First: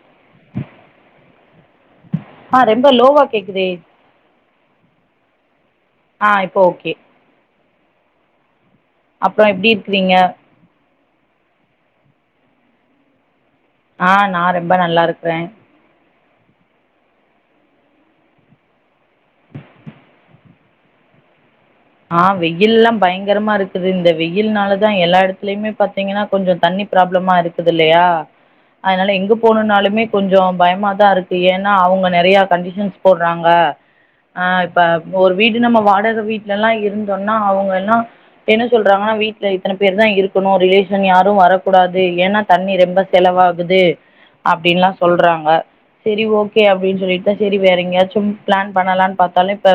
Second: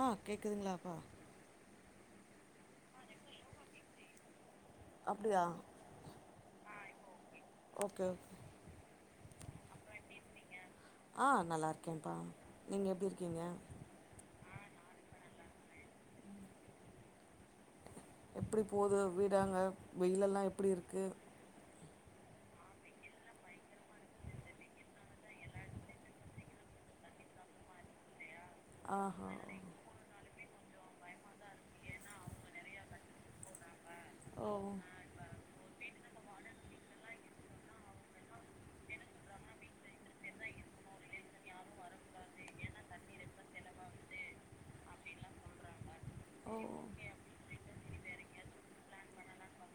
ஆ கேக்குதுங்களா இப்போ ஆ ரொம்ப லோவா கேக்குதே அப்டியா ஆ இப்போ ஓகே ஓகே ஓகே அப்புறம் எப்படி இருக்கிறீங்க ஆ நல்லா இருக்கேன்ப்பா நீங்க எப்படி இருக்கீங்க ஆ நா ரொம்ப நல்லா இருக்கறேன் எப்படி போது வீடாங்க வெயில எல்லாம் எப்படி இருக்கு ஆ வெயில் எல்லாம் பயங்கரமா இருக்குது இந்த வெயில்னாலதா எல்லா இடத்துலயுமே பாத்தீங்கன்னா கொஞ்சம் தண்ணி பராப்ளமா இருக்குது இல்லையா அதனால ஆஹா எங்க போனாலுமே கொஞ்சம் பயமாதா இருக்கு ஏன்னா அவங்க நிறைய கண்டிஷன்ஸ் போடுறாங்க ஆ ஓ இப்ப ஒரு வீடு நம்ம வாடக ல்ல இருந்தோம்னா அவங்க எல்லாம் என்ன சொல்றாங்கன்னா வீட்டுல இத்தன பேர் தா இருக்கணும் ரிலேஷன் யாரும் வரக்கூடாது ஏன்னா தண்ணி ரொம்ப செலவாகுது அப்படின்னுல்லா சொல்றாங்க சரி ஓ ஓகே அப்படின்னு சொல்லிட்டு சரி வேறங்கயாச் சும் பிளான் பண்ணலாம்னு பார்த்தாலும் இப்ப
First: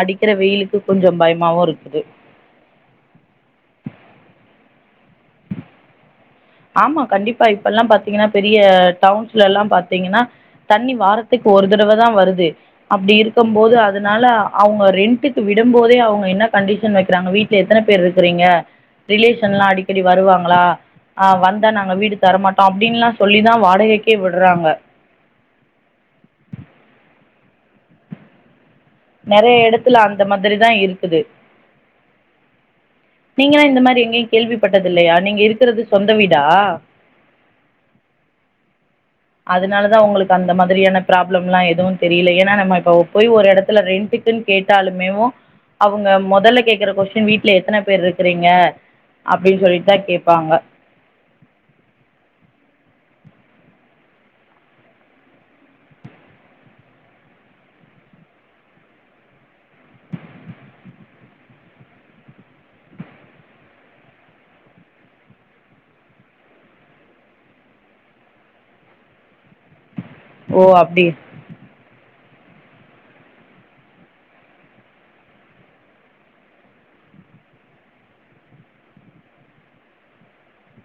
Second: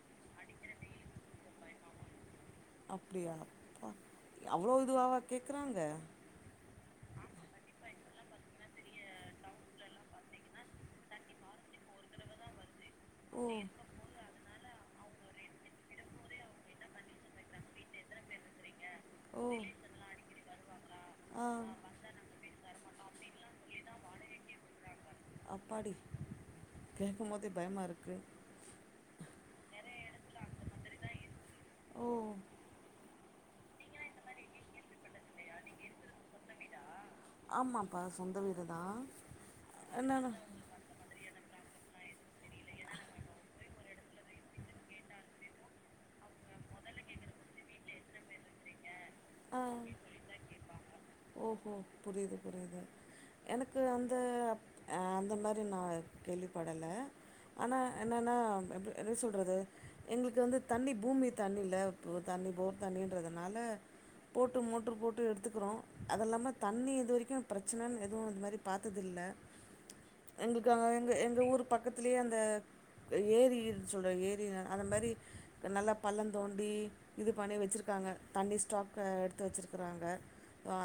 அடிக்கிற வெயிலுக்கு கொஞ்சம் பயமாவும் இருக்குது அப்படியாப்ப அவ்வளோ இதுவாவா கேக்குறாங்க ஆமா கண்டிப்பா இப்ப எல்லாம் பாத்தீங்கன்னா பெரிய டவுன்ஸ்ல எல்லாம் பாத்தீங்கன்னா தண்ணி வாரத்துக்கு ஒரு தடவ தா வருது அப்படி ஓ இருக்கும் போது அதனால அவங்க ரெண்டட க்கு விடும் போதே அவங்க என்ன கண்டிஷன் வைக்கிறாங்க வீட்டுல எத்தன பேர் இருக்கிறீங்க ஓ ரிலேஷன் எல்லாம் அடிக்கடி வருவாங்களா ஆ வந்த நாங்க வீடு தரமாட்டோம் அப்படின்னுல்லா சொல்லிதா வாடகைக்கே விடுறாங்க அப்பாடி கேட்கும் போதே பயமா இருக்கு நிறைய இடத்துல அந்த மாதிரி தா இருக்குது ஓ நீங்கல்லா இந்த மாதிரி எங்கேயும் கேள்விப்பட்டது இல்லையா நீங்க இருக்கிறது சொந்த வீடா ஆமாப்பா சொந்த வீடு தா அதனாலதா உங்களுக்கு அந்த மாதிரியான ப்ராப்ளம் எல்லாம் எதுவும் தெரியல ஏன்னா நம்ம இப்ப போய் ஒரு இடத்து த்துல ரெண்டுக்குன்னு கேட்டாலுமேவோ அவங்க முதல்ல கேக்குற கொஸ்டின் வீட்டு்ல எத்தன பேர் இருக்கிறீங்க அப்படின்னு ஆ சொல்லிதா கேட்பாங்க ஓஹோ புரியுது புரியுது எனக்கு அந்த அந்த மாதிரி நா கேள்விப்படல ஆனா என்னன்ன என்ன சொல்றது எங்களுக்கு வந்து தண்ணி பூமி தண்ணி இல்ல தண்ணி போர் தண்ணின்றதுனால போ போட்டு மோடரு போட்டு எடுத்துக்கிறோம் அது இல்லாம தண்ணி இது வரைக்கும் பிரச்சனைன்னு எதுவும் இந்தது மாதிரி பார்த்ததில்ல ஓ எங்கக்க அப்டி எங்க எங்க ஊரு பக்கத்திலயே அந்த ஏரி சொல்ற ஏரி அந்த மாதிரி நல்லா பள்ளம் தோண்டி இது பண்ணி வச்சிருக்கா ங்க தண்ணி ஸ்டாக்க எடுத்து வச்சிருக்கிறாங்க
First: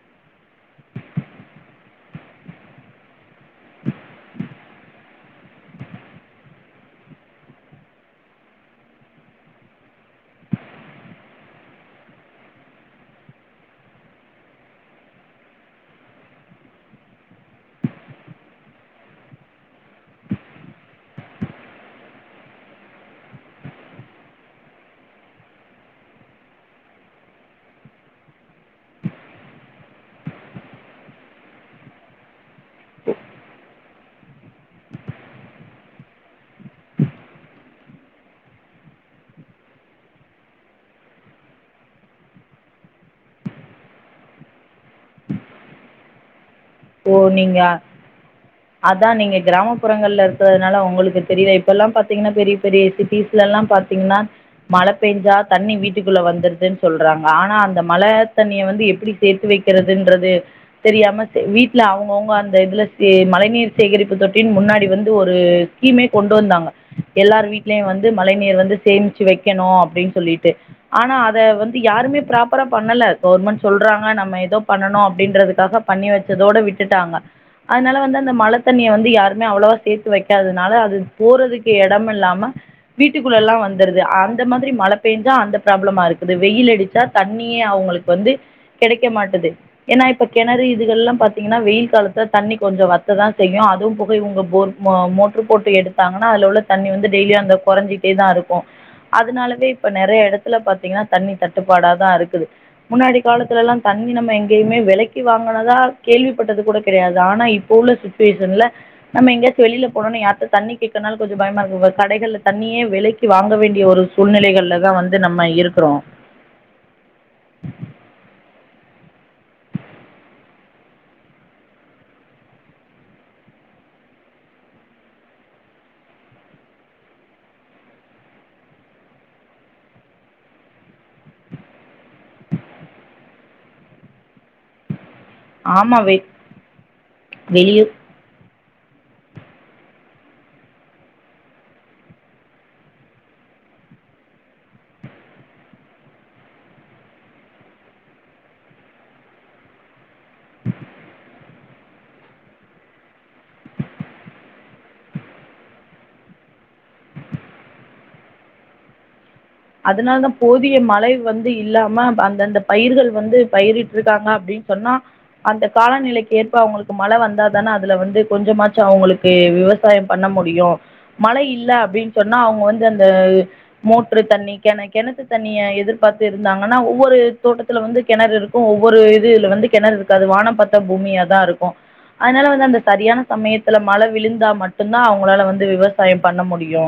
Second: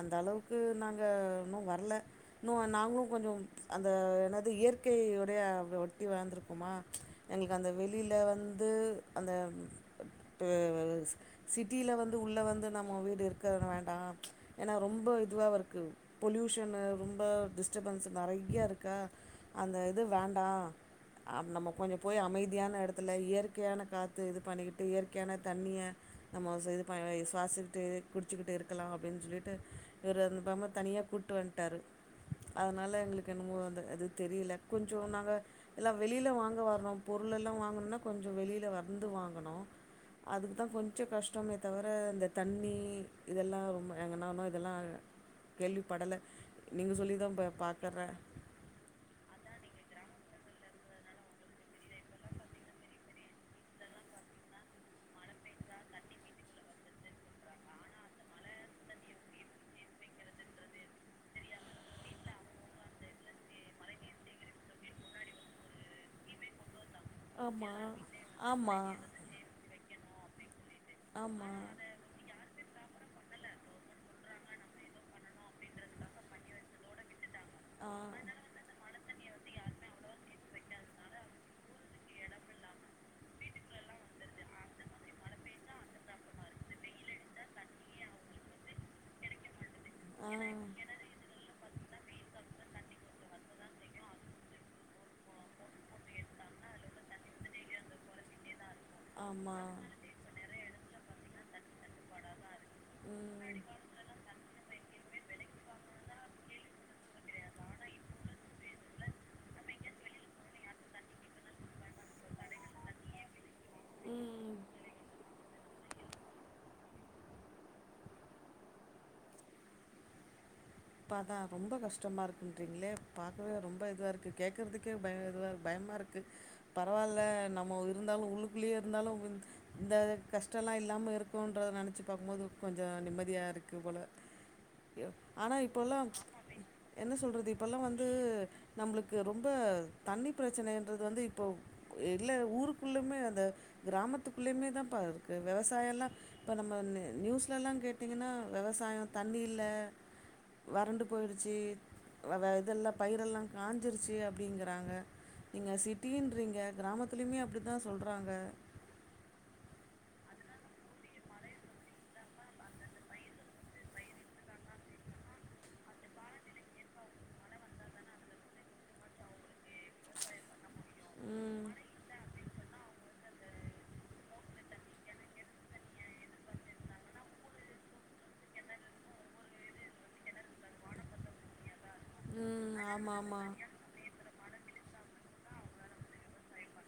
அந்த அளவுக்கு நாங்க இன்னு வரல இன்னும் நா நாங்களு கொஞ்சம் அந்த என்னது இயற்கையுடைய ஒட்டி வளந்தருக்குமா எங்களுக்கு அந்த வெளியில வந்து அந்த சிட்டியில வந்து உள்ள வந்து நம்மோ வீடு இருக்க வேண்டாம் எனா ரொம்ப இதுவா இருக்கு பொல்யூஷன் ரொம்ப டிஸ்டபன்ஸ் நிறைய இருக்கா அந்த இது வேண்டா நம்ம கொஞ்ச போய் அமைதியான இடத்துல இயற்கையான காற்று இது பண்ணிக்கிட்டு இயற்கையான தண்ணிய நம்ம இது பண் சுவாசி ட்டு குடிச்சிட்டு இருக்கலா அப்டின்னு சொல்லிட்டு இவர் அந்தபாம தனியா கூப்பிட்டு வந்தடார் அதனால எங்களுக்கு என்னமோ வந்த ஆது தெரியல கொஞ்ச நாங்க எல்லா வெளில வாங்க வரறோம் பொருள் எல்லாம் வாங்கணும்னா கொஞ்ச வெளியில வந்து வாங்கனு அதுக்கு தா கொஞ்சம் கஷ்டமே தவிர இந்த தண்ணி இதெல்லா ரொம்ப எங்கனம இதெல்லா கேள்விப்படல நீங்க சொல்லி தா பாக்கற அதா நீங்க கிராமப்புறங்கள்ல இருக்கதுனால உங்களுக்கு தெரிலா இப்பெல்லா பாத்தீங்கன்னா பெரிய பெரிய சிட்டிஸ்லல்லா பாத்தீங்கன்னா மழ பேஞ்சா தண்ணி வீட்டுக்குள்ள வந்தருதுன் சொல்றாங்க ஆனா அந்த மழை தண்ணிய வந்து எப்பிடி சேத்து வெ க்கிறதுன்றது தெரியாமத் வீட்ல அவுங்கவுங்க அந்த இதுல எ மழை நீர் சேகரிப்பு தொட்டின் முன்னாடி வந்து ஒரு ஸ்கீமே கொண்டு வந்தாங்க எல்லார் ஆமா வீட்லியு வந்து மழை நீர் வந்து ஆமா சேமிச்சு வெக்கணு அப்டின் சொல்லிட்டு ஆனா அத ஆமா வந்து யாரு மே ப்ராப்பரா பண்ணல கவுர்மெண் சொல்றாங்க நம்ம எதோ பண்ணணு அப்டின்றது க்காக பண்ணி வெச்சதோட விட்டுட்டாங்க ஆ அதனால வந்து தண்ணிய வந்து யாருமே அவ்ளவா சேத்து வெக்காதுனால அது போறதுக்கு எடமில்லாம வீட்டுக்குள்ளல்லா வந்துருது அந்த மாதிரி மழ பெஞ்சா அந்த ப்ராப்ளமா இருக்குது வெயில் அடிச்சா தண்ணியே அவுங்குளுக் வந்து கெடைக்க மாட்டது ஏனா இப்ப ஆ கெணறு இதுகள்லா பாத்தீங்கனா வெயில் காலத்துல தண்ணி கொஞ்சோ வ த்ததா செய்யு அதுவும் போக இவுங்க போர் மோ மோட்ரு போட்டு எடுத்தாங்கனா அதுல உள்ள தண்ணி வந்து டெய்லியி அந்த கொறஞ்சிட் டேதா இருக்கு ஆமா அதுனாலவே இப்ப நறைய எடத்துல பாத்தீங்கனா தண்ணி தட்டுப்பாடாதா இருக்குது முன்னாடி ம் காலத்துலெல் லா தண்ணி நம்ம எங்கேயுமே வெலைக்கி வாங்கனதா கேள்விப்பட்டது கூட கெடையாது ஆனா இ ப்ப உள்ள சுச்வேஷன்ல நம்ம எங்கயாச்சு வெளில போனோனே யார்ட தண்ணி கேக்கனாலு கொஞ்ச பயமா இருக்குங்க கடைகள்ல தண்ணி ய விலைக்கு வாங்க வேண்டிய ஒரு ம் சூழ்நிலைகள்லதா வந்து நம்ம இருக்குறோ இப்ப அதா ரொம்ப கஷ்டமாருக்குன்றீங்ளே பாக்கவே ரொம்ப இதுவா இருக்கு கேக்கறதுக்கே பய இதுவ இரு பய மாருக்கு பரவால்ல நம்ம இருந்தாலு உள்ளுக்குள்ளியே இருந்தாலு வந்து இந்த கஷ்டல்லா இல் லாம இருக்கோன்றத நெனைச்சு பாக்கம்போது கொஞ்சோ நிம்மதியா இருக்கு போல ய ஆனா இப்பல்லா ஆமாம் வெ என்ன சொல்றது இப்பல்லா வெளியே வந்து நம்புளுக்கு ரொம்ப தண்ணி பிரச்சனைன்றது வந்து இப்போ இல்ல ஊருக்குள்ளுமே அந்த கிராமத்துக்குள்ளயிமேதாம்பா இருக்கு வெவசாய எல்லா இப்ப நம்ம நி நியூஸ்லெல்லா கேட்டீங்கன்னா வெவ சாயோ தண்ணி இல்ல வறண்டு போயிருச்சி வ வ இதெல்லா பயிரெல்லா காஞ்சிருச்சி அப்டிங்கறாங்க நீங்க சிட்டின்றிங்க கிராமத்திலியிமே அப்டிதா சொல்றாங்க அதுனால் தா போதிய மழை வந்து இல்லாம ப அந்தந்த பயிர்கள் வந்து பயிரிட்ருக்காங்க அப்டி சொன்னா அந்த காலநிலைக்கு ஏற்ப அவுங்களுக்கு மழ வந்தா தான அதுல வந்து கொஞ்சமாச்சு அவுங்களுக்கு விவசாயம் பண்ண முடியு மழை ம் இல்ல அப்டின் சொன்னா அவுங்க வந்து அந்த மோட்ரு தண்ணி கெண கெணத்து தண்ணிய எதிர்பாத்து இருந்தாங்கன்னா ஒவ்வொரு தோட்டத்தில வந்து கெணறு இருக்கு ஒவ்வொரு இது இதுல வந்து கெணறு இருக்காது வானம் பாத்த பூமியாதாருக்கு அதுனால வந்து அந்த ம் ஆமா சரியான ஆமா சமயத்துல மழை விழுந்தா மட்டுந்தா அவுங்ளால வந்து விவ சாயம் பண்ண முடியு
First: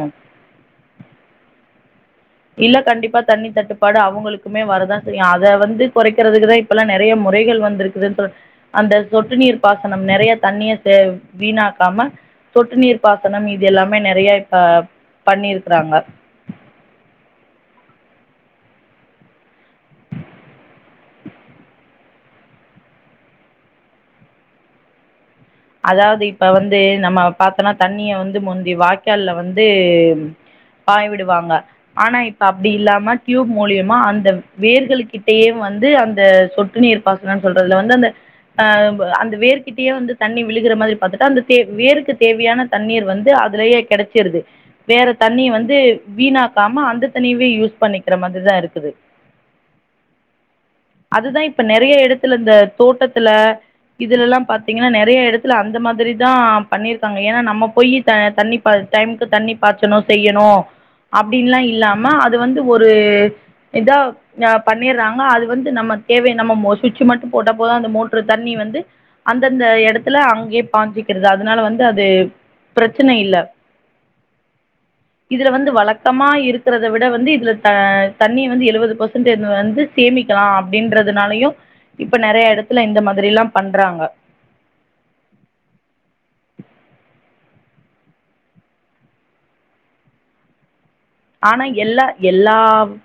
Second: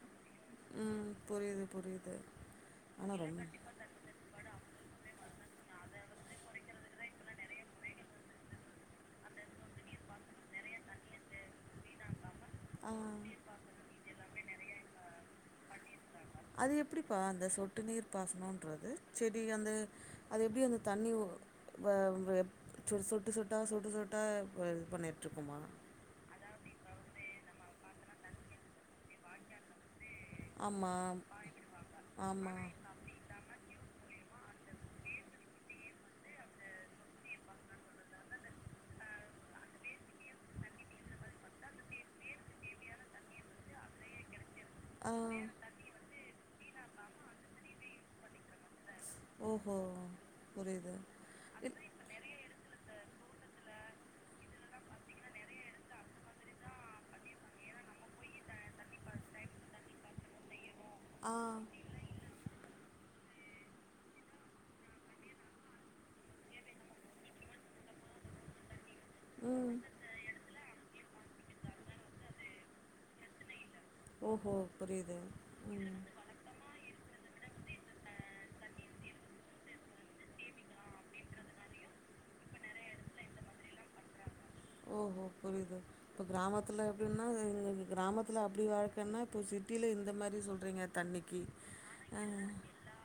ம் புரிது புரிது இல்ல கண்டிப்பா தண்ணி தட்டுப்பாடு அவுங்களுக்குமே வரதா செய்யு அத வந்து கொறைக்கிறதுக்கு தா இப்பெல்லா நெறைய முறைகள் வந்திருக்குதுன் சொல் அந்த சொட்டு நீர் பாசனம் நெறைய தண்ணிய செ வீணாக்காம சொட்டு நீர் ஆ பாசனம் இது எல்லாமே நெறைய இப்ப பண்ணிருக்கறாங்க அது எப்படிப்பா அந்த சொட்டு நீர் பாசனோன்றது செடி அந்த அது எப்டி அந்த தண்ணி உ வ வ ப் சு சொட்டு சொட்டா சொட்டு சொட்டா ப இது பண்ணிட்ருக்குமா அதாவ்து இப்ப வந்து நம்ம பாத்தனா தண்ணிய வந்து முந்தி வாய்க்கால்ல வந்து பாய ஆமாம் விடுவாங்க ஆனா இப்ப ஆமாம் அப்டி இல்லாம டியூப் மூலிய மா அந்த வேர்கள்கிட்டயே வந்து அந்த சொட்டு நீர் பாசனன் சொல்றதுல வந்து அந்த ஆ ப அந்த வேர்கிட்டையே வந்து தண்ணி விழுகற மாதிரி பாத்துட்டா அந்த தே வேருக்கு தேவையான தண்ணீர் வந்து அதுலயே கெடைச்சிருது வேற ஆ தண்ணிய வந்து வீணாக்காம அந்த தண்ணிய வே யூஸ் பண்ணிக்கிற மாதிரிதா இருக்குது ஓஹோ புரியுது அதுதா இப்ப இல் நெறைய எடத்துல இந்த தோட்டத்துல இதுல எல்லாம் பாத்தீங்கனா நெ நெறைய எடத்துல அந்த மாதிரி தா பண்ணிருக்காங்க ஏனா நம்ம போயி த தண்ணி ப டைமுக்கு தண்ணி பாச்சணு செய்யணு ஆ அப்டின்லா இல்லாம அது வந்து ஒரு இதா அ பண்ணிர்றாங்க அது வந்து நம்ம தேவைய நம்ம மோ சுச்சி மட்டு போட்டா போது அந்த மோட்ரு தண்ணி வந்து அந்தந்த ம் எடத் அங்கே பாச்சிக்கிறது அதனால வந்து அது பிரச்சன இல்ல ஓஹோ புரியுது இதுல வந்து ம் வழக்கமா இருக்றத விட வந்து இதுல அ தண்ணி வந்து எழுவது பர்சன்ட் வந்து சேமிக்கலா அப்டின்றதுனாலயு இப்ப நறைய எடத்துல இந்த மாதிரிலா பண்றாங்க ஓஹோ புரியுது இப்ப கிராமத்துல எப்டின்னா [unintelligible] கிராமத்துல அப்டி வாழ்க்கன்னா இப்ப ச டில இந்த மாரி சொல்றீங்க ஆனா எல்லா எல்லா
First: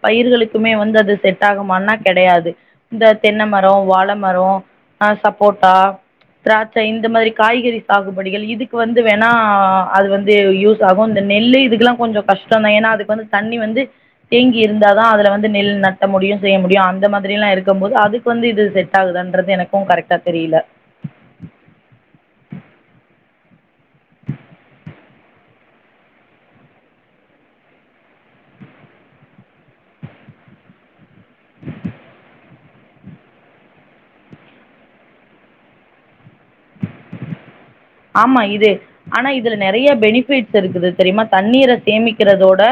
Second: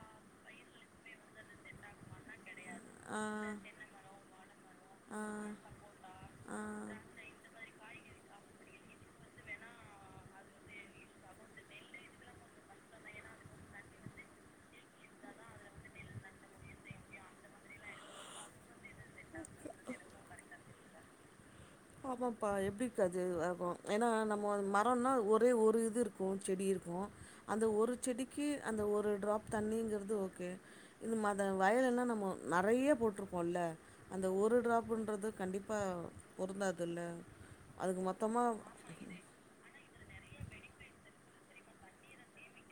பயிர்களுக்குமே வந்து அது செட் ஆகுமான்னா கெடையாது இந்த ஆ தென்ன மரொ வாழ மரொ ஆ சப்போட்டா திராட்ச ஆ இந்த மரி காய்கறி சாகுபடிகள் இதுக்கு வந்து வேணா அது வந்து யூஸாகு இந்த நெல்லு இதுக்குலா கொஞ்சோ கஷ்டம் தா ஏனா அதுக் வந்து தண்ணி வந்து தேங்கி இருந்தா தா அதுல வந்து நெல் நட்ட முடியு செய்ய முடியு அந்த மாதிரிலா இருக்கம் போது அது அதுக்கு வந்து இது செட் ஆகுதான்றது எனக்கு கரெக்டா தெரில ஆமாப்பா எப்படிக் அது ஆகு ஏனா நம்ம மரொன்னா ஒரே ஒரு இது இருக்கு செடி இருக்கு அந்த ஒரு செடிக்கு அந்த ஒரு டிராப் தண்ணிங்றது ஓகே [unintelligible] அத வயலன்னா நம்மோ நறைய போட்ருப்போல்ல அந்த ஒரு டிராப்புன்றது கண்டிப்பா பொருந்தாதுல்ல ஆமா இது மொத்தமாக ஆனா இதுல நறைய பெனிஃபிட் ஷூ இருக்குது தெரிமா தண்ணீர சேமிக்றதோட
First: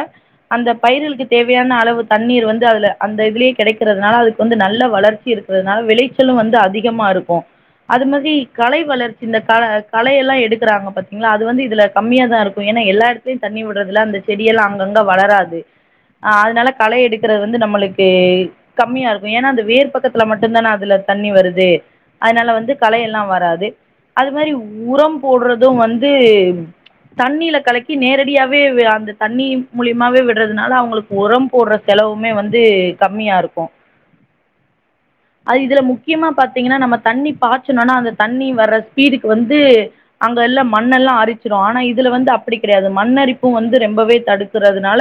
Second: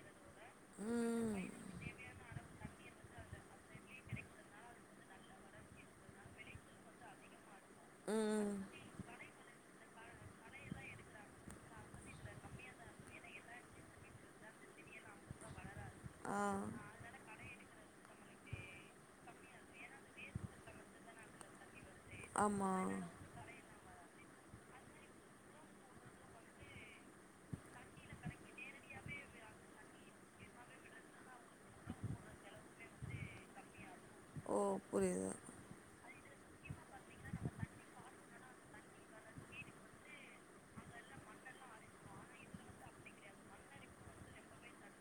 அந்த பயிர்களுக்கு ம் தேவையான அளவு தண்ணீர் வந்து அதுல அந்த இதுலே கெடைக்றதுனால அதுக்கு வந்து நல்ல வளர்ச்சி இருக்றனால விளைச்சலு வந்து அதிகமாருக்கு அது மாதிரி ம் கலை வளர்ச்சி இந்த கல கலை எல்லா எடுக்றாங்க பாத்தீங்ளா அது வந்து இதுல கம்மியா தாருக்கு ஏனா எல்லா எடத்துலயு தண்ணி விட்றதுல அந்த செடியெல்லா அங்கங்க வளராது ஆ அதனால களை எடுக்றது வந்து நம்முளுக்கு க்கு கம்மியாருக்கு ஏனா அந்த வேர் பக்கத்துல மட்டும்தான அதுல தண்ணி வருது அய்னால வந்து ஆமாம் கலை எல்லா வராது அது மாரி உரம் போட்றது வந்து தண்ணீல கலக்கி நேரடியாவே வே அந்த தண்ணி மூலிமாவே விட்றதுனால அவங்களுக்கு உரம் போட்ற செலவு செலவுமே வந்து கம்மியாருக்கு ஓ புரிது முக்கியமா பாத்தீங்னா நம்ம தண்ணி பாச்சுனோனா அந்த தண்ணி வர்ற ஸ்பீடுக்கு வந்து து அங்க எல்லா மண்ணெல்லா அரிச்சிடு ஆனா இதுல வந்து அப்டி கெடையாது மண் அரிப்பு வந்து ரொம்பவே தடுத் குறதுனால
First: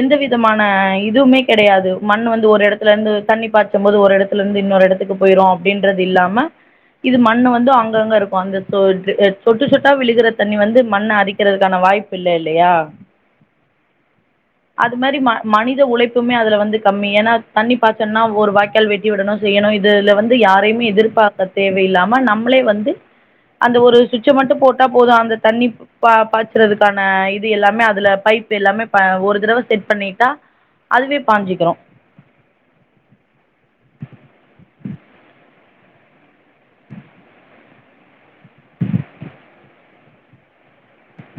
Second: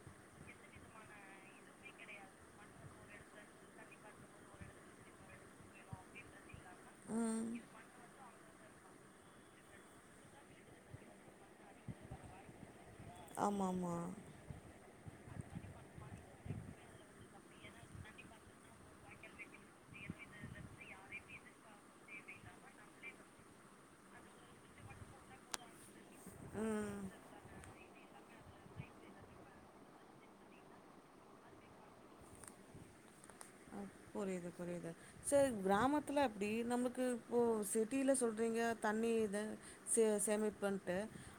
எந்த விதமான இதுமே கெடையாது மண் வந்து ஒரு எடத்துலந்து தண்ணி பாய்ச்ச போ ஒரு எடத்துலந்து இன்னொரு எடத்துக்கு போயிரு அப்டின்றது இல்லாம இது ம் மண்ணு வந்து அங்கங்கருக்கு அந்த [unintelligible] சொட்டு சொட்டா விழுகற தண்ணி வந்து மண்ண அரிக்றதுக்கான வாய்ப்பு இல்ல இல்லயா ஆமா ஆமா ம மனித உழைப்புமே அதுல வந்து கம்மி ஏனா தண்ணி பாய்ச்சனுனா ஒரு வாய்கால் வெட்டி விடணு செய்யணு இதுல வந்து யாரையுமே எதிர்பாக்க தேவையில்லாம நம்ளே வந்து அந்த ஒரு சுவிட்ச மட்டு போட்டா போது அந்த தண்ணி பா ம் பாய்ச்சறதுக்கான இது எல்லாமே அதுல பைப்பு எல்லாமே ப ஒரு தரவ செட் பண்ணிட்டா அதுவே பாஞ்சிக்கறோ ஆ புரிது புரிது சர் கிராமத்துல அப்டி நமக்கு இப்போ சிட்டில சொல்றீங்க தண்ணி இத சே சேமிப்புன்ட்டு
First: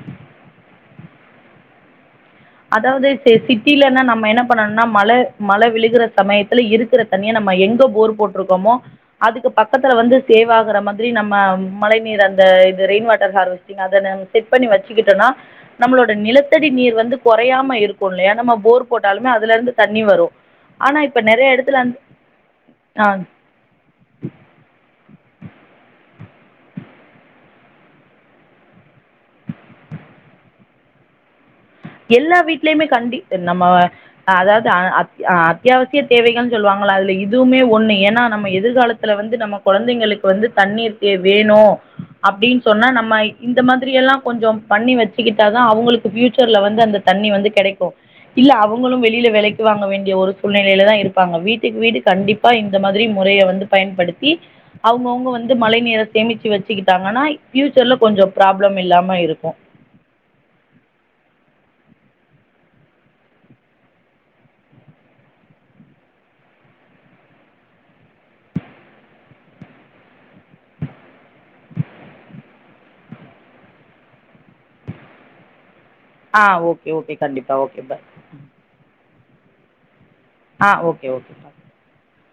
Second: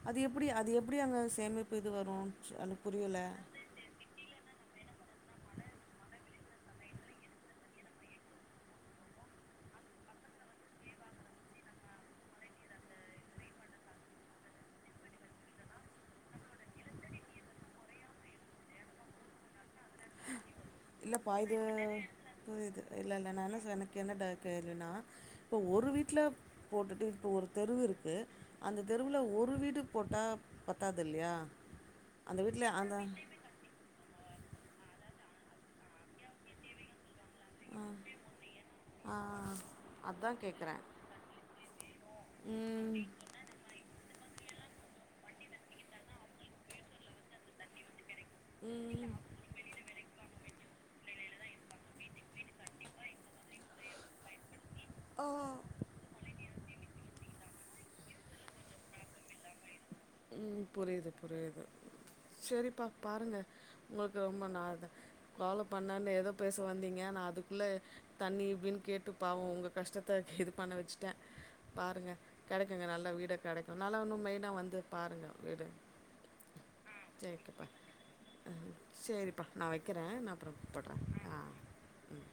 அது எப்டி அது எப்டி அங்க சேமிப்பு இது வரு எனக்கு அதாவது புரியல சே சிட்டிலன்னா நம்ம என்ன பண்ணணு னா மழ மழ விழுகுற சமயத்துல இருக்குற தண்ணிய நம்ம எங்க போர் போட்ருக்கோமோ அதுக்கு பக் கத்துல வந்து சேவாகுற மாதிரி நம்ம மழை நீர் அந்த இது ரெயின் வாட்டர் ஹார்வஸ்டிங் அத நம் செட் பண்ணி வச்சுக்கிட்டோனா நம்ளோட நிலத்தடி நீர் வந்து கொறையாம இருக்கு இல்லையா நம்ம போர் போட்டாலுமே அதுலருந்து தண்ணி வரு இல்ல பா இது இது [unintelligible] ஆ இல்லல்ல நா என்ன எனக்கு என்ன ட கேளுன்னா இப்போ ஒரு வீட்ல போட்டுட்டு இப்ப ஒரு தெருவு இருக்கு அந்த தெருவுல ஒரு வீடு போட்டா பத்தாது இல்லயா எல்லா வீட்லயமே கண்டி நம்ம அ அதாது அ அத் அத்தியாவசிய தேவைகள்னு சொல்லுவாங்கள அதுல இது எதுமே ஒன்னு ஏன்னா நம்ம ஆ எதிர்காலத்துல வந்து நம்ம கொழந்தைங்களுக்கு அதா வந்து கேக்குறே தண்ணீர் தே வேணு அப்டின்னு சொன்னா ம் நம்ம இந்த மாதிரி எல்லா கொஞ்சம் பண்ணி வெச்சிக்கிட்டாதா அவுங்களுக்கு ஃபியூச்சர்ல வந்து அந்த தண்ணி வந்து கெடைக்கு இல்ல அவுங்களு ம் வெளில வெலைக்கு வாங்க வேண்டிய ஒரு சூழ்நிலையிலதா இருப்பாங்க வீட்டுக்கு வீடு கண்டிப்பா இந்த மாதிரி முறைய வந்து பயன்படுத்தி அவுங்கவுங்க ஆ வந்து மழை நீர சேமிச்சு வச் ச்சிக்கிட்டாங்கன்னா பியூச்சர்ல கொஞ்சோ ப்ராப்ளம் இல்லாம இருக்கோ ம் புரியுது புரியுது சேரிப்பா பாருங்க உங்களுக்கு ரொம்ப நா ஃபாலோ பண்ணனுன்னு ஏதோ பேச வந்தீங்க நா அதுக்குள்ள தண்ணி இப்டின்னு கேட்டு பாவோ உங்க கஷ்டத்த இது பண்ண வெச்சுட்டே பாருங்க கெடைக்குங்க நல்ல வீடே கெடைக்கு நல்லா இன்னு மெயினா வந்து பாருங்க வீடு ஆ ஓகே ஓகே கண்டிப்பா ஓகே பாய் நா வெக்கிறே நா அப்றோ ஆ கூப்புட்றே ஓகே ஓகே ஆ ம்